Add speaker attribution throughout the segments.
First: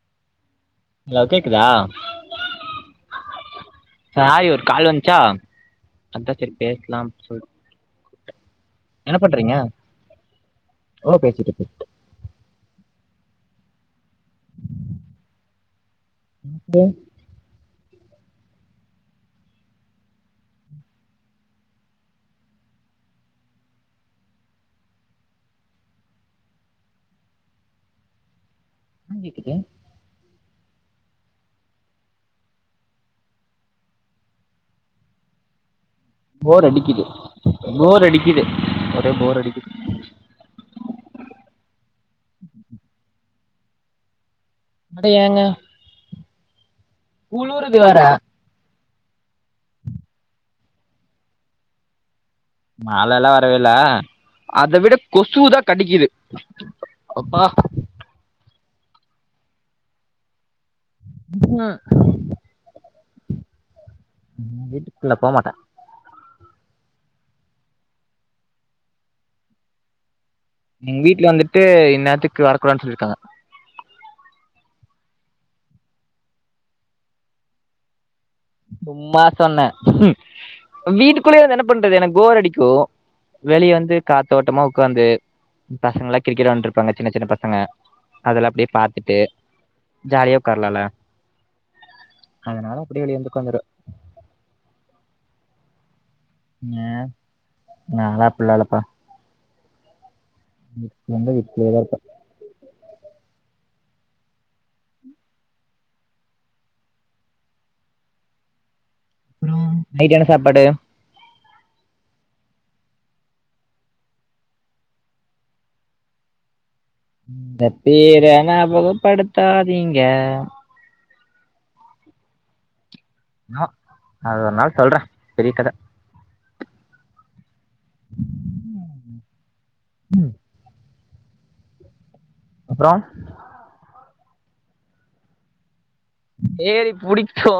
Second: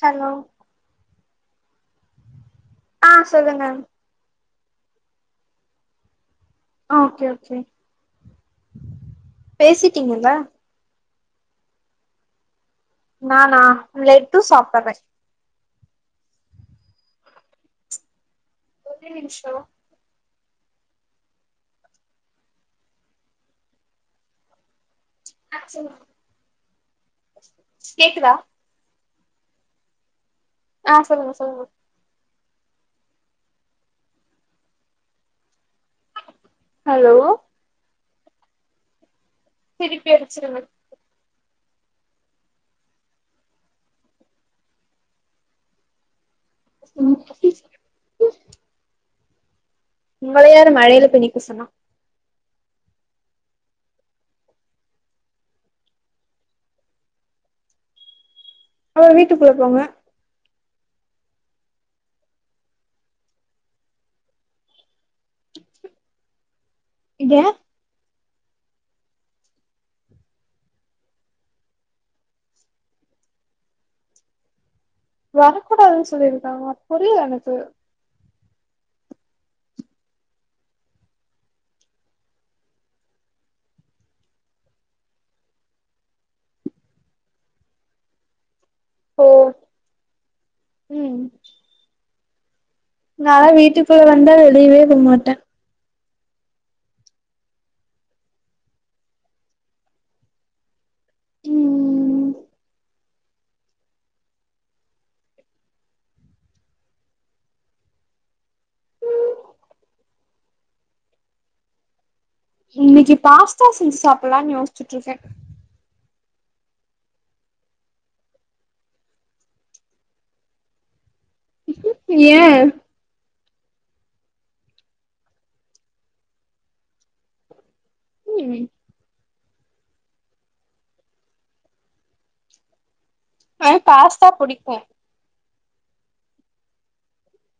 Speaker 1: Hello
Speaker 2: நல்லா கேக்குதா
Speaker 1: அ சொல்லுங்க
Speaker 2: சாரி ஒரு கால் வந்துச்சா அதன் சரி பேசலாம் சொல்
Speaker 1: பேசிட்டீங்கல
Speaker 2: ஒ பேசிட்டுருக்கு
Speaker 1: நன்னா லட்டு சாப்பிடுறன்
Speaker 2: ம்
Speaker 1: ஒரு நிமிஷம் கேக்குதா
Speaker 2: அ கேக்கிது
Speaker 1: ஆ சொல்லுங்கோ சொல்லுங்கோ
Speaker 2: போர் அடிக்கிது
Speaker 1: ஹலோ
Speaker 2: போர் அடிக் கிது போர் அடிக்
Speaker 1: திருப்பி அடிச்சிருவ
Speaker 2: அட ஏங்க குளுருது வேற
Speaker 1: உங்கள யாரு மழையில போய் நிக்க சொன்னா
Speaker 2: மழை எல்லா வரவே இல்ல அத விட கொசுதான் கடிக்குது அப்பா
Speaker 1: அவ வீட்டுக்குள்ள போங்க
Speaker 2: வீட்டுக்குள்ள போகமாட்டன்
Speaker 1: [unintelligible]
Speaker 2: எங்க வீட்ல வந்துட்டு இந் நேரத்துக்கு வரக்கூடாதுனு சொல்லிருக்காங்க
Speaker 1: வரக்கூடாதுனு சொல்லிருக்காங்களா புரில எனக்கு
Speaker 2: சும்மா சொன்னேன் ம் வீட்டுக்குள்ளயே வந்து என்ன பண்றது எனக்கு போர் அடிக்கும் வெளில வந்து காத்தோட்டமா உக்காந்து பசங்க எல்லா கிரிக்கெட் வெளையாண்டு இருப்பாங்க சின்ன சின்ன பசங்க அதெல்லா அப்டியே பாத்திட்டு
Speaker 1: ஓ
Speaker 2: ஜாலியா உக்காரலால்ல
Speaker 1: ம்
Speaker 2: அதனால அப்டிய வெளிய வந்து
Speaker 1: நா
Speaker 2: உக்காந்துரு
Speaker 1: வீட்டுக்குள்ள வந்து வெளியவே போமாட்டன்
Speaker 2: ம் நாலாம் அப்டி இல்லப்பா ம் எங்க வீட்லயே தா இருப்பேன்
Speaker 1: ம்
Speaker 2: அப்றோ நைட் என்ன சாப்பாடு
Speaker 1: இன்னைக்கு பாஸ்தா செஞ்சி சாப்டலானு யோசிட்டு இருக்கேன்
Speaker 2: இந்த பேர ஞாபக படுத்தாதீங்க
Speaker 1: ஏன்
Speaker 2: ஆ அது ஒரு நாள் சொல்றேன் பெரிய கதை
Speaker 1: ம்
Speaker 2: ம் அப்றோ
Speaker 1: ஆ பாஸ்தா புடிக்கும்
Speaker 2: ஏரி புடிக்சோ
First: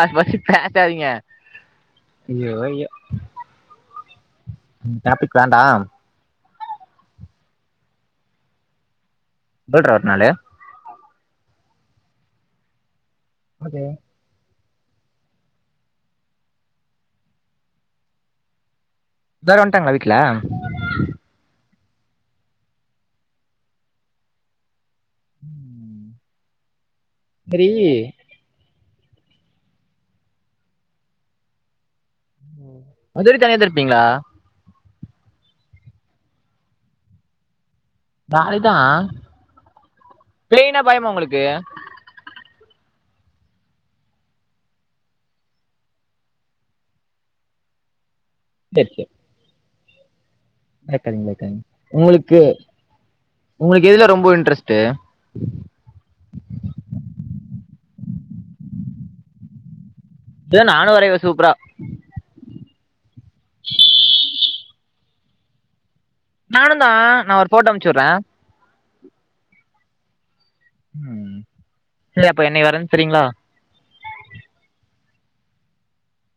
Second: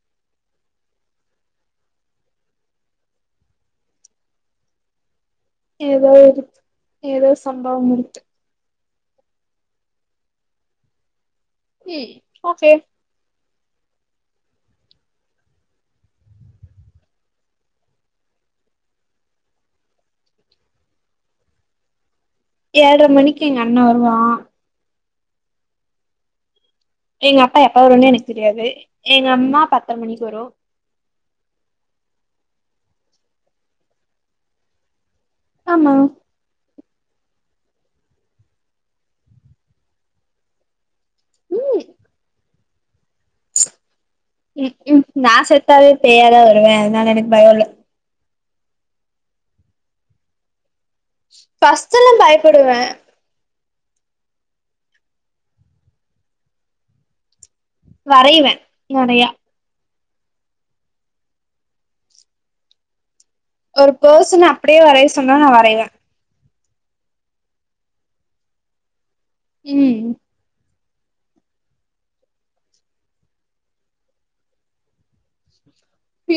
Speaker 2: அது பத்தி பேசாதீங்க இயோ ஐயோ [unintelligible]
Speaker 1: ஏதோவுது ஏதோ சம்பவம் முடுத்து
Speaker 2: [unintelligible]
Speaker 1: இ ஓகே
Speaker 2: அத இதாரு வந்துட்டாங்குளா வீட்ல
Speaker 1: ஏழ்ர மணிக்கு எங் அண்ணா வருவா
Speaker 2: உம்
Speaker 1: எங்க அப்பா எப்ப வருன்னு எனக் தெரியாது எங்க அம்மா பத்தர மணிக்கு வரோ
Speaker 2: உம் அது வரிக் தனியாத இருப்பீங்களா
Speaker 1: ஆமா
Speaker 2: பால்தா ப்ளேயினா பயிமா உங்குளுக்கு
Speaker 1: ம் ம் ம் நா செத்தாவே பேயாதா வருவே அதுனால எனக் பயோல்ல
Speaker 2: தெற்க்கு
Speaker 1: பஸ்ட்டுல்லா பயப்பிடுவே
Speaker 2: உங்குளுக் எதுல ரொம்ப இன்ட்ரெஸ்ட்டு
Speaker 1: வரைவே நெறையா
Speaker 2: ஏ நானு வரைவே சூப்ரா
Speaker 1: ஓர் போஸ்சுனா அப்டியே வரையஸ் சொன்னா நா வரையிவே
Speaker 2: நானுந்தா நா ஒர் போட்டா அமுச்சுர்றே
Speaker 1: உம்
Speaker 2: உம் [unintelligible] அப்ப என்னை வரைஞ் தெரிங்ளா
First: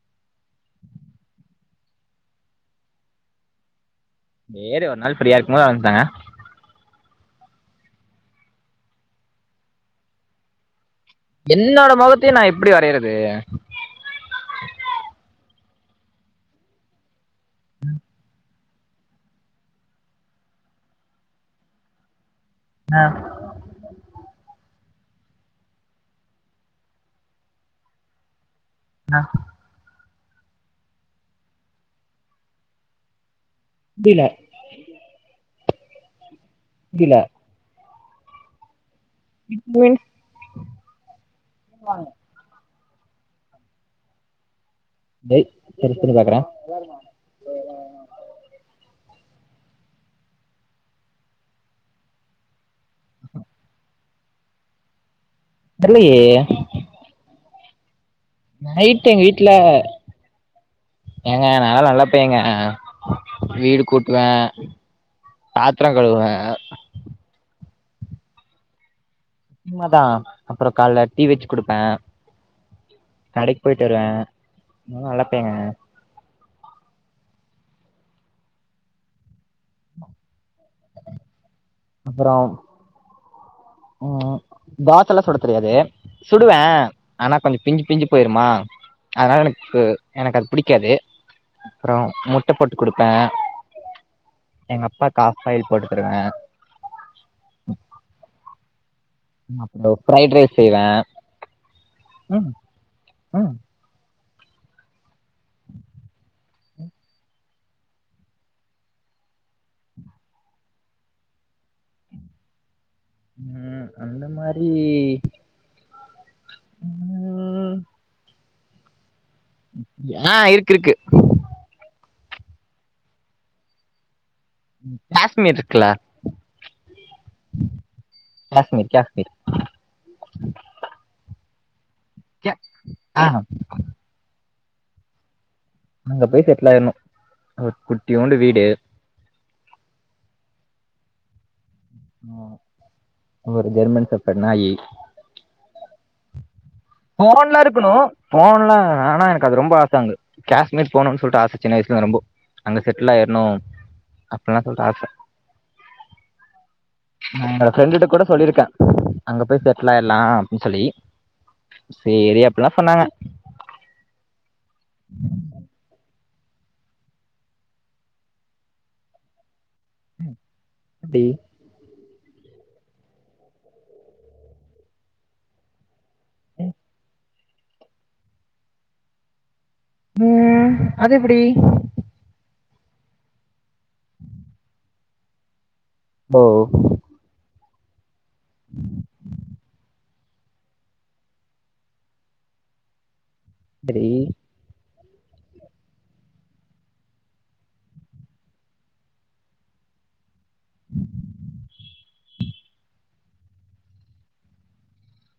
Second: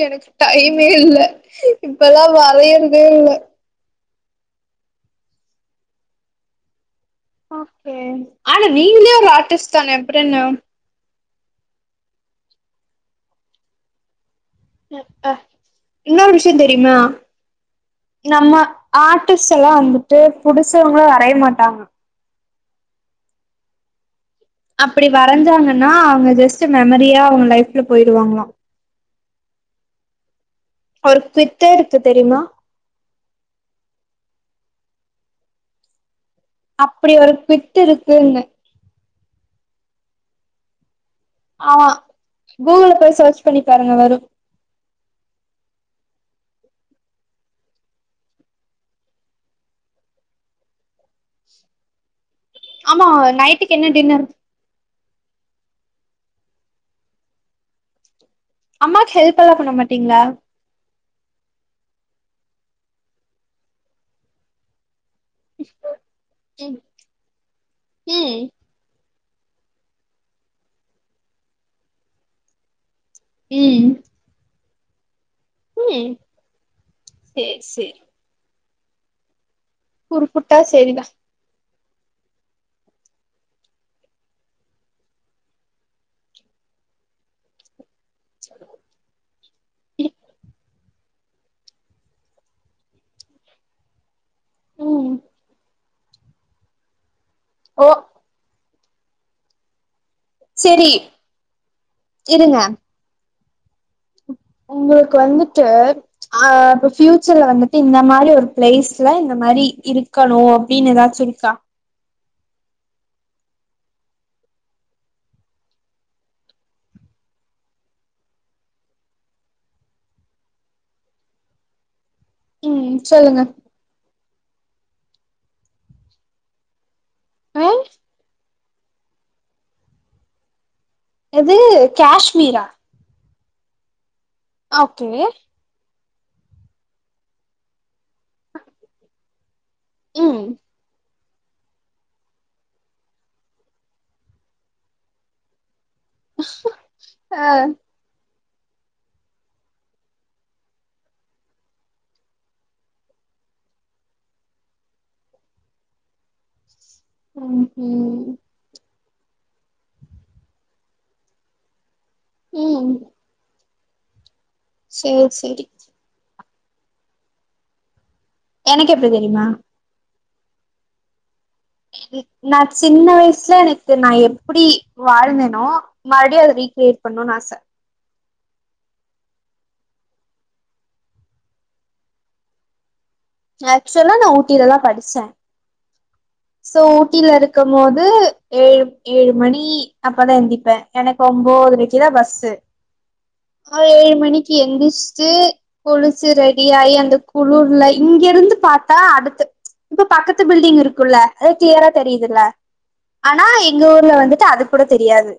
Speaker 1: எனக் டைமே இல்ல இப்பல்லா வரையறதே இல்ல
Speaker 2: சேரி ஒரு நாள் ப்ரீயா இருக்கு போது வரஞ்தாங்க
Speaker 1: ஓகே ஆனா நீங்கிளயே ஒரு ஆர்டிஸ் தானே அப்புறயென்னம்
Speaker 2: என்னோட மொகத்தைய நா எப்டி வரையிறதே
Speaker 1: என்னொரு விஷ்ய தெரியுமா நம்ம ஆர்டிஸ் எல்லா வந்துட்டு புடிசவங்களா வரைய மாட்டாங்
Speaker 2: அ
Speaker 1: அப்பிடி வரைஞ்சாங்கன்னா அவங்க ஜெஸ்ட் மெமரியா அவுங்க லைஃப்ல போயிருவாங்குளா
Speaker 2: நா
Speaker 1: ஒரு பித்தேதுக்கு தெரியுமா
Speaker 2: [unintelligible]
Speaker 1: அப்பிடி
Speaker 2: புரில
Speaker 1: ஒர் பித் ட்டு இருக்குன்னு
Speaker 2: [unintelligible]
Speaker 1: ஆ கூகுள போய் ஷர்ச் பண்ணி பாருங்க வரு
Speaker 2: டேய் செரி பண்ணி பாக்குறே
Speaker 1: ஆமா நைட்டுக்கு என்ன டின்னர்?
Speaker 2: தெர்லயே நைட்டு்
Speaker 1: அம்மாக்கு
Speaker 2: எங்க
Speaker 1: ஹெல்ப்
Speaker 2: வீட்ல
Speaker 1: எல்லா பண்ண மாட்டீங்களா
Speaker 2: ஏங்க நான்லா நல்லா ப்பேங்க வீடு கூட்டுவே பாத்ரோ கழுவுவே
Speaker 1: ம் ம்
Speaker 2: உண்மதா அப்றோ கால்ல டீ வச்சு குடுப்பே கடைக்கி போயிட்டு
Speaker 1: ம்
Speaker 2: வருவே ஆ வலப்பேங்க
Speaker 1: ம் சேரி சேரி உருப்புட்டா சேரிதா
Speaker 2: அப்பறோ ம் தோசல்லா சுட தெரியாது சுடுவ ஆனா கொஞ்சோ பிஞ்சு பிஞ்சு போயிருமா அதனால எனக்கு எனக்கு அது புடிக்காது அப்பறோ முட்ட போட்டு குடுப்ப எங்க
Speaker 1: ம்
Speaker 2: அப்பாக்கு ஆஃப்பாயில் போட்டு த்துடுவ
Speaker 1: ஓ
Speaker 2: [unintelligible] பிரைட் ரைஸ் செய்வ
Speaker 1: சரி
Speaker 2: ம் ம்
Speaker 1: உங்களுக் கு வந்துட்டு ஆ பியூச்சர்ல வந்துட் டு இந்த மாரி ஒரு பிளேஸ்ல இந்த மாரி இருக்கணு அப்டின்னு ஏதாச்சு இருக்கா
Speaker 2: ம் அந்த மாரி ம் அப்டியா ஆ இருக்கு இருக்கு
Speaker 1: ம் சொல்லுங்க
Speaker 2: கேஷ்மீர் இருக்குல
Speaker 1: ம்
Speaker 2: கேஷ்மீர் கேஷ்மீர்
Speaker 1: எது கேஷ்மீரா
Speaker 2: ஆ
Speaker 1: ஓகே
Speaker 2: அங்க போய் செட்லாயிரனு குட்டியூண்டு வீடு
Speaker 1: ம்
Speaker 2: அ ஒரு ஜெர்மன் ஷெப்பர்ட்டு நாயி
Speaker 1: [inaudible] ஆ
Speaker 2: ஃபோன்லா இருக்கணு ஃபோன்ல்லா ஆனா எனக்கு அது ரொம்ப ஆச அங்க கேஷ்மீர் போணுன்னு சொல்ட்டு ஆச சின்ன வயசுலருந்து ரொம்போ அங்க செட்லாயிரணு அப்படெல்லா சொல்ட்டு ஆச
Speaker 1: ம்
Speaker 2: என்னோட ஃப்ரெண்டுட்ட கூட
Speaker 1: ம்
Speaker 2: சொல்லியிருக்க அங்க போய் செட்லாயிருலா அப்படின்னு சொல்லி சேரி அப்படெல்லா
Speaker 1: ம்
Speaker 2: சொன்னாங்க
Speaker 1: சேரி சேரி எனக்கு எப்படி தெரியுமா
Speaker 2: ம் எப்டி
Speaker 1: நா சின்ன வயசுல எனக்கு நா எப்டி வாழ்ந்தனோ மறுவடி அத ரீக்கிரியேட் பண்ணுன் ஆச
Speaker 2: ம் அது எப்படி
Speaker 1: ஆக்சுவலா நா ஊட்டிலதா படிச்ச
Speaker 2: ஓ
Speaker 1: சோ ஊட்டில இருக் இருக்கும் போது ஏழு ஏழு மணி அப்பதா எந்திப்ப எனக்கு ஒம்போதுரைக்குதா பஸ்ஸு ஆ ஒரு
Speaker 2: சரி
Speaker 1: ஏழு மணிக்கு எந்துச் ச்சு குளுச்சு ரெடி ஆயி அந்த குளுர்ல இங்க இருந்து பாத்தா அடுத்து இப்ப பக்கத் து பில்டிங் இருக்குல்ல கிளியரா தெரியுதுல ஆனா எங்க ஊர்ல வந்துட்டு அது கூட தெரியாது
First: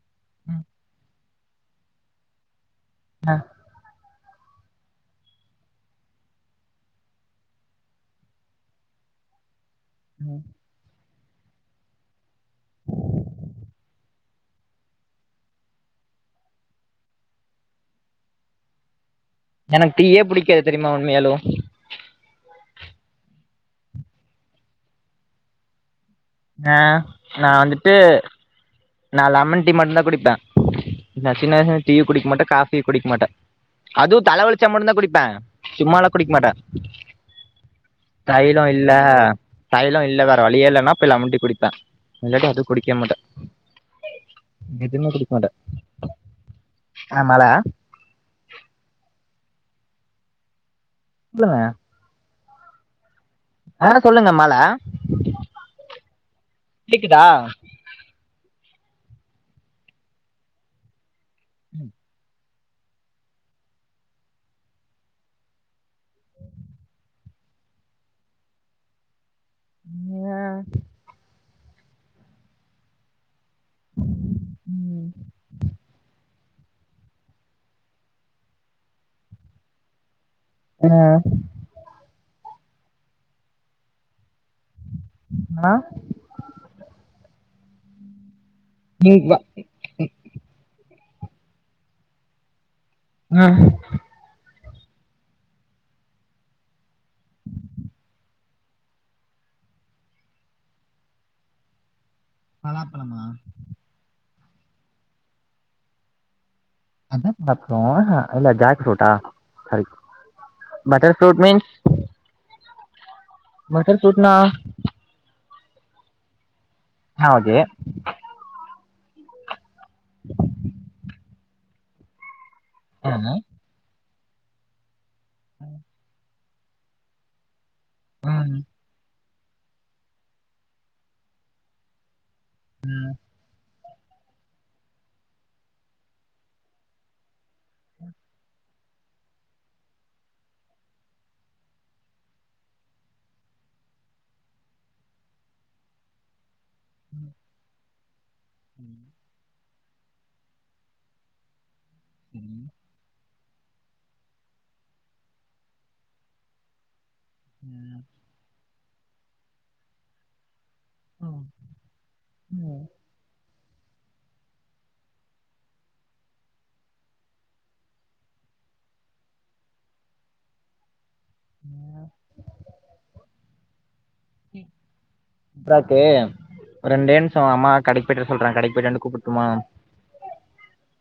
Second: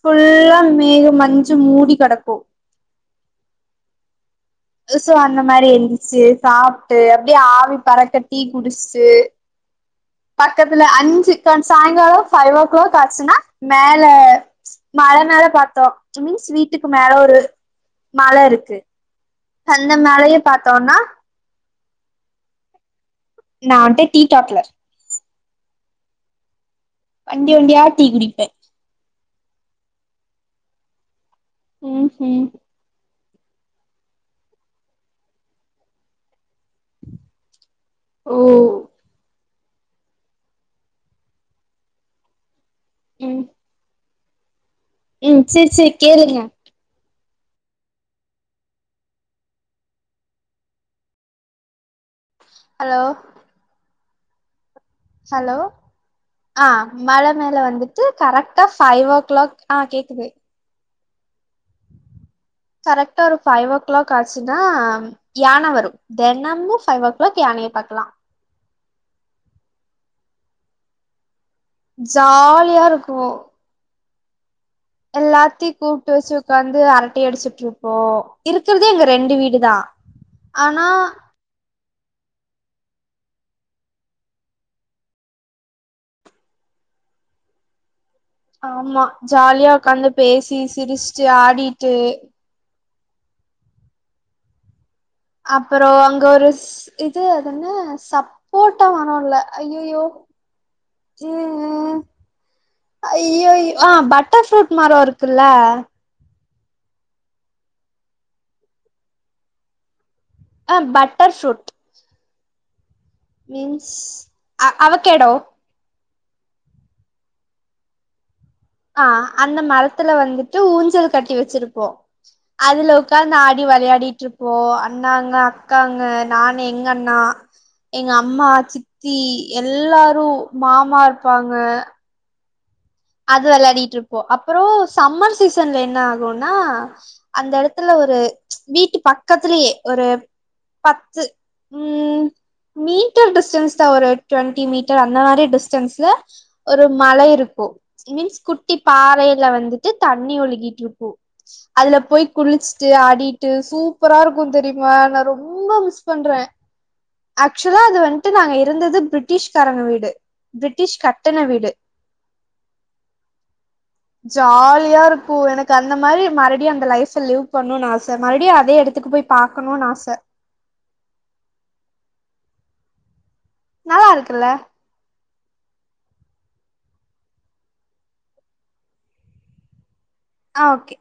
Speaker 1: ஃபுல்லா மேக மஞ் சூ மூடி கெடக்கு
Speaker 2: அ
Speaker 1: சோ அந்த மாரி எந்துருச்சு சாப்ட்டு அப்படியே ஆவி பறக்க டீ குடுச்சுட்டு பக்கத்துல அஞ்சு கன் சாங்காலோ ஃபைவ் ஓ கிளாக் ஆச்சுன்னா மேல மல மேல பாத்தோ விச் மீன்ஸ் வீட்டுக்கு மேல ஒரு மல இருக்கு அந்த
Speaker 2: எனக்கு டீயே
Speaker 1: மலைய
Speaker 2: புடிக்காது தெரிமா
Speaker 1: பாத்தோன்னா
Speaker 2: உண்மையாலு
Speaker 1: நா உண்ட டீ கேக்ல
Speaker 2: ஆ நா
Speaker 1: வண்டி வண்டியா
Speaker 2: வந்துட்டு
Speaker 1: டீ குடிப்பே
Speaker 2: நா லெமன் டி மட்டுதா குடிப்ப நா சின்ன வயசுலருந்து டீயு
Speaker 1: ம்
Speaker 2: குடிக்க மாட்ட
Speaker 1: ம்
Speaker 2: காபியு குடிக்க மாட்ட அது தலவலுச்சா மட்டுதா குடிப்ப சும்மலா குடிக்கமாட்ட
Speaker 1: ஓ
Speaker 2: தைலோ இல்ல தைலோ இல்ல வேற வழியே இல்லன்னா போய் லெமன் டீ குடிப்ப இல்லாட்டி அது குடிக்கமாட்ட
Speaker 1: ம் ம் சேரி சேரி கேளுங்க
Speaker 2: அ மல சொல்லுங்க
Speaker 1: அலோ
Speaker 2: ஆ சொல்லுங்க மல
Speaker 1: அலோ ஆ
Speaker 2: கேக்குதா
Speaker 1: மல மேல வந்துட்டு கரெக் ட்டா ஃபைவ் ஓ கிளாக் ஆ கேக்குது
Speaker 2: ம்
Speaker 1: கரெக்டா ஒரு ஃபைவ் ஓ கிளாக் ஆச்சுன்னா யான வரு தெனமு ஃபைவ் ஓ கிளாக் யானைய பாக்கலா
Speaker 2: [unintelligible]
Speaker 1: ஜாலியா இருக்கு எல்லாத்தயு கூப்டு வச்சு உக்காந்து அரட்டை அடிச்சுட்டுருப்போ இருக்குறதே எங்க ரெண்டு வீடுதா ஆனா
Speaker 2: ஆ ஆ
Speaker 1: ஆமா
Speaker 2: நீங்க
Speaker 1: ஜாலியா உக்காந்து பேசி சிரிச் ச்சு ஆடிட்டு
Speaker 2: ஹ
Speaker 1: அப்பறோ அங்க ஒரு இது அதென்ன சப்போட்டா மரோல்ல ஐயையோ ம்ம்
Speaker 2: பலாப்பழமா
Speaker 1: ஐயையோ ஆ பட் [unintelligible] மரோ இருக்குல்ல
Speaker 2: அதா பக்கோ இல்ல ஜாக் ஃபுரூட்டா
Speaker 1: ஆ பட்டர் ஃபுரூட் மீன்ஸ்
Speaker 2: பட்டர் ஃப்ரூட்னா
Speaker 1: அ அவக்கேடோ
Speaker 2: அ ஓகே
Speaker 1: ஆ அந்த மரத்துல வந்துட்டு ஊஞ்சல் கட்டி வச்சுருப்போ அதுல
Speaker 2: ஆ
Speaker 1: உக்காந்து ஆடி வெளையாடி ட்ருப்போ அண்ணாங்க அக்காங்க நானு எங்கண்ணா எங்க அம்மா
Speaker 2: ம்
Speaker 1: சித்தி எல்லாரு மாமா இருப்பாங்க அது வெளாடிட்டிருப் ப்போ அப்பறோ சம்மர் சீசன்ல என்னாகுனா அந்த எடத்துல ஒரு ம்ச் வீட்டு பக்கத்துலயே ஒரு பத்து ம் மீட்டர் டிஸ்டன்ஸ்தா ஒரு டுவெண்ட்டி மீட்டர் அந்த மாரி டிஸ்டன்ஸ்ல ஒரு மலை இருக்கு ஸ்கிமீன்ஸ் குட்டி பாறையில வந்து டு தண்ணி ஒழுகிட்டுருப்போ அதுல போய்
Speaker 2: ம்
Speaker 1: குளுச்சுட்டு ஆடி டு சூப்பரா இருக்கு தெரியுமா நா ரொம்ப மிஸ் பண்ற ஆக்சுவலா அது வன்ட்டு நாங்க எ இருந்தது பிரிட்டிஷ்காரங்க வீடு பிரிட்டிஷ் கட்டுண வீடு ஜாலியா இருக்கு எனக்கு அந்த மாரி மறுவுடியு அந்த லைஃப் லீவ் பண்ணுன் ஆச மறுவுடியு அதே எடத்துக்கு போய் பாக்கணுன் ஆச
Speaker 2: ம்
Speaker 1: நல்லா இருக்குல்ல
Speaker 2: ப்ராக்கு ஒரு ரெண்டே நிம்ஷோ அம்மா கடைக்கு போய்ட்டு வர சொல்றங்க கடைக்கு போய்ட்டு வந்து கூப்புட்டுமா
Speaker 1: ஆ ஓகே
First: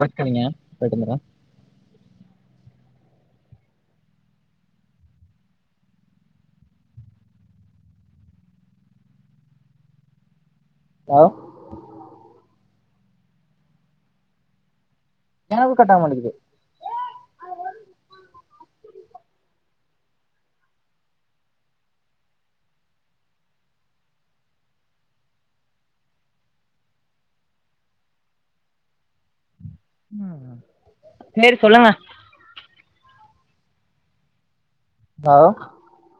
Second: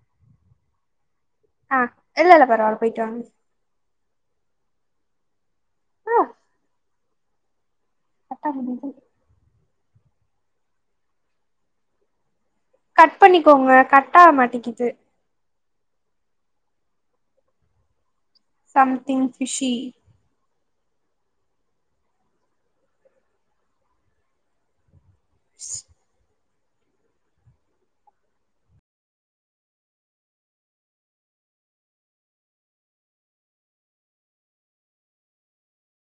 Speaker 2: கோச்சுக்காதீங்க போய்ட்டு வந்துற
Speaker 1: ஆ இல்ல இல்ல பரவால போயிட்டு வாங்க கட்டா முடிஞ்சு
Speaker 2: லோ
Speaker 1: கட் பண்ணிக்கோங்க கட் ஆவ மாட்டிங்குது
Speaker 2: எனக்கு கட்டாவமாட்டீங்குது
Speaker 1: சம்திங் ஃபிஸ்ஷி [unintelligible]
Speaker 2: ம் சேரி சொல்லுங்க [unintelligible]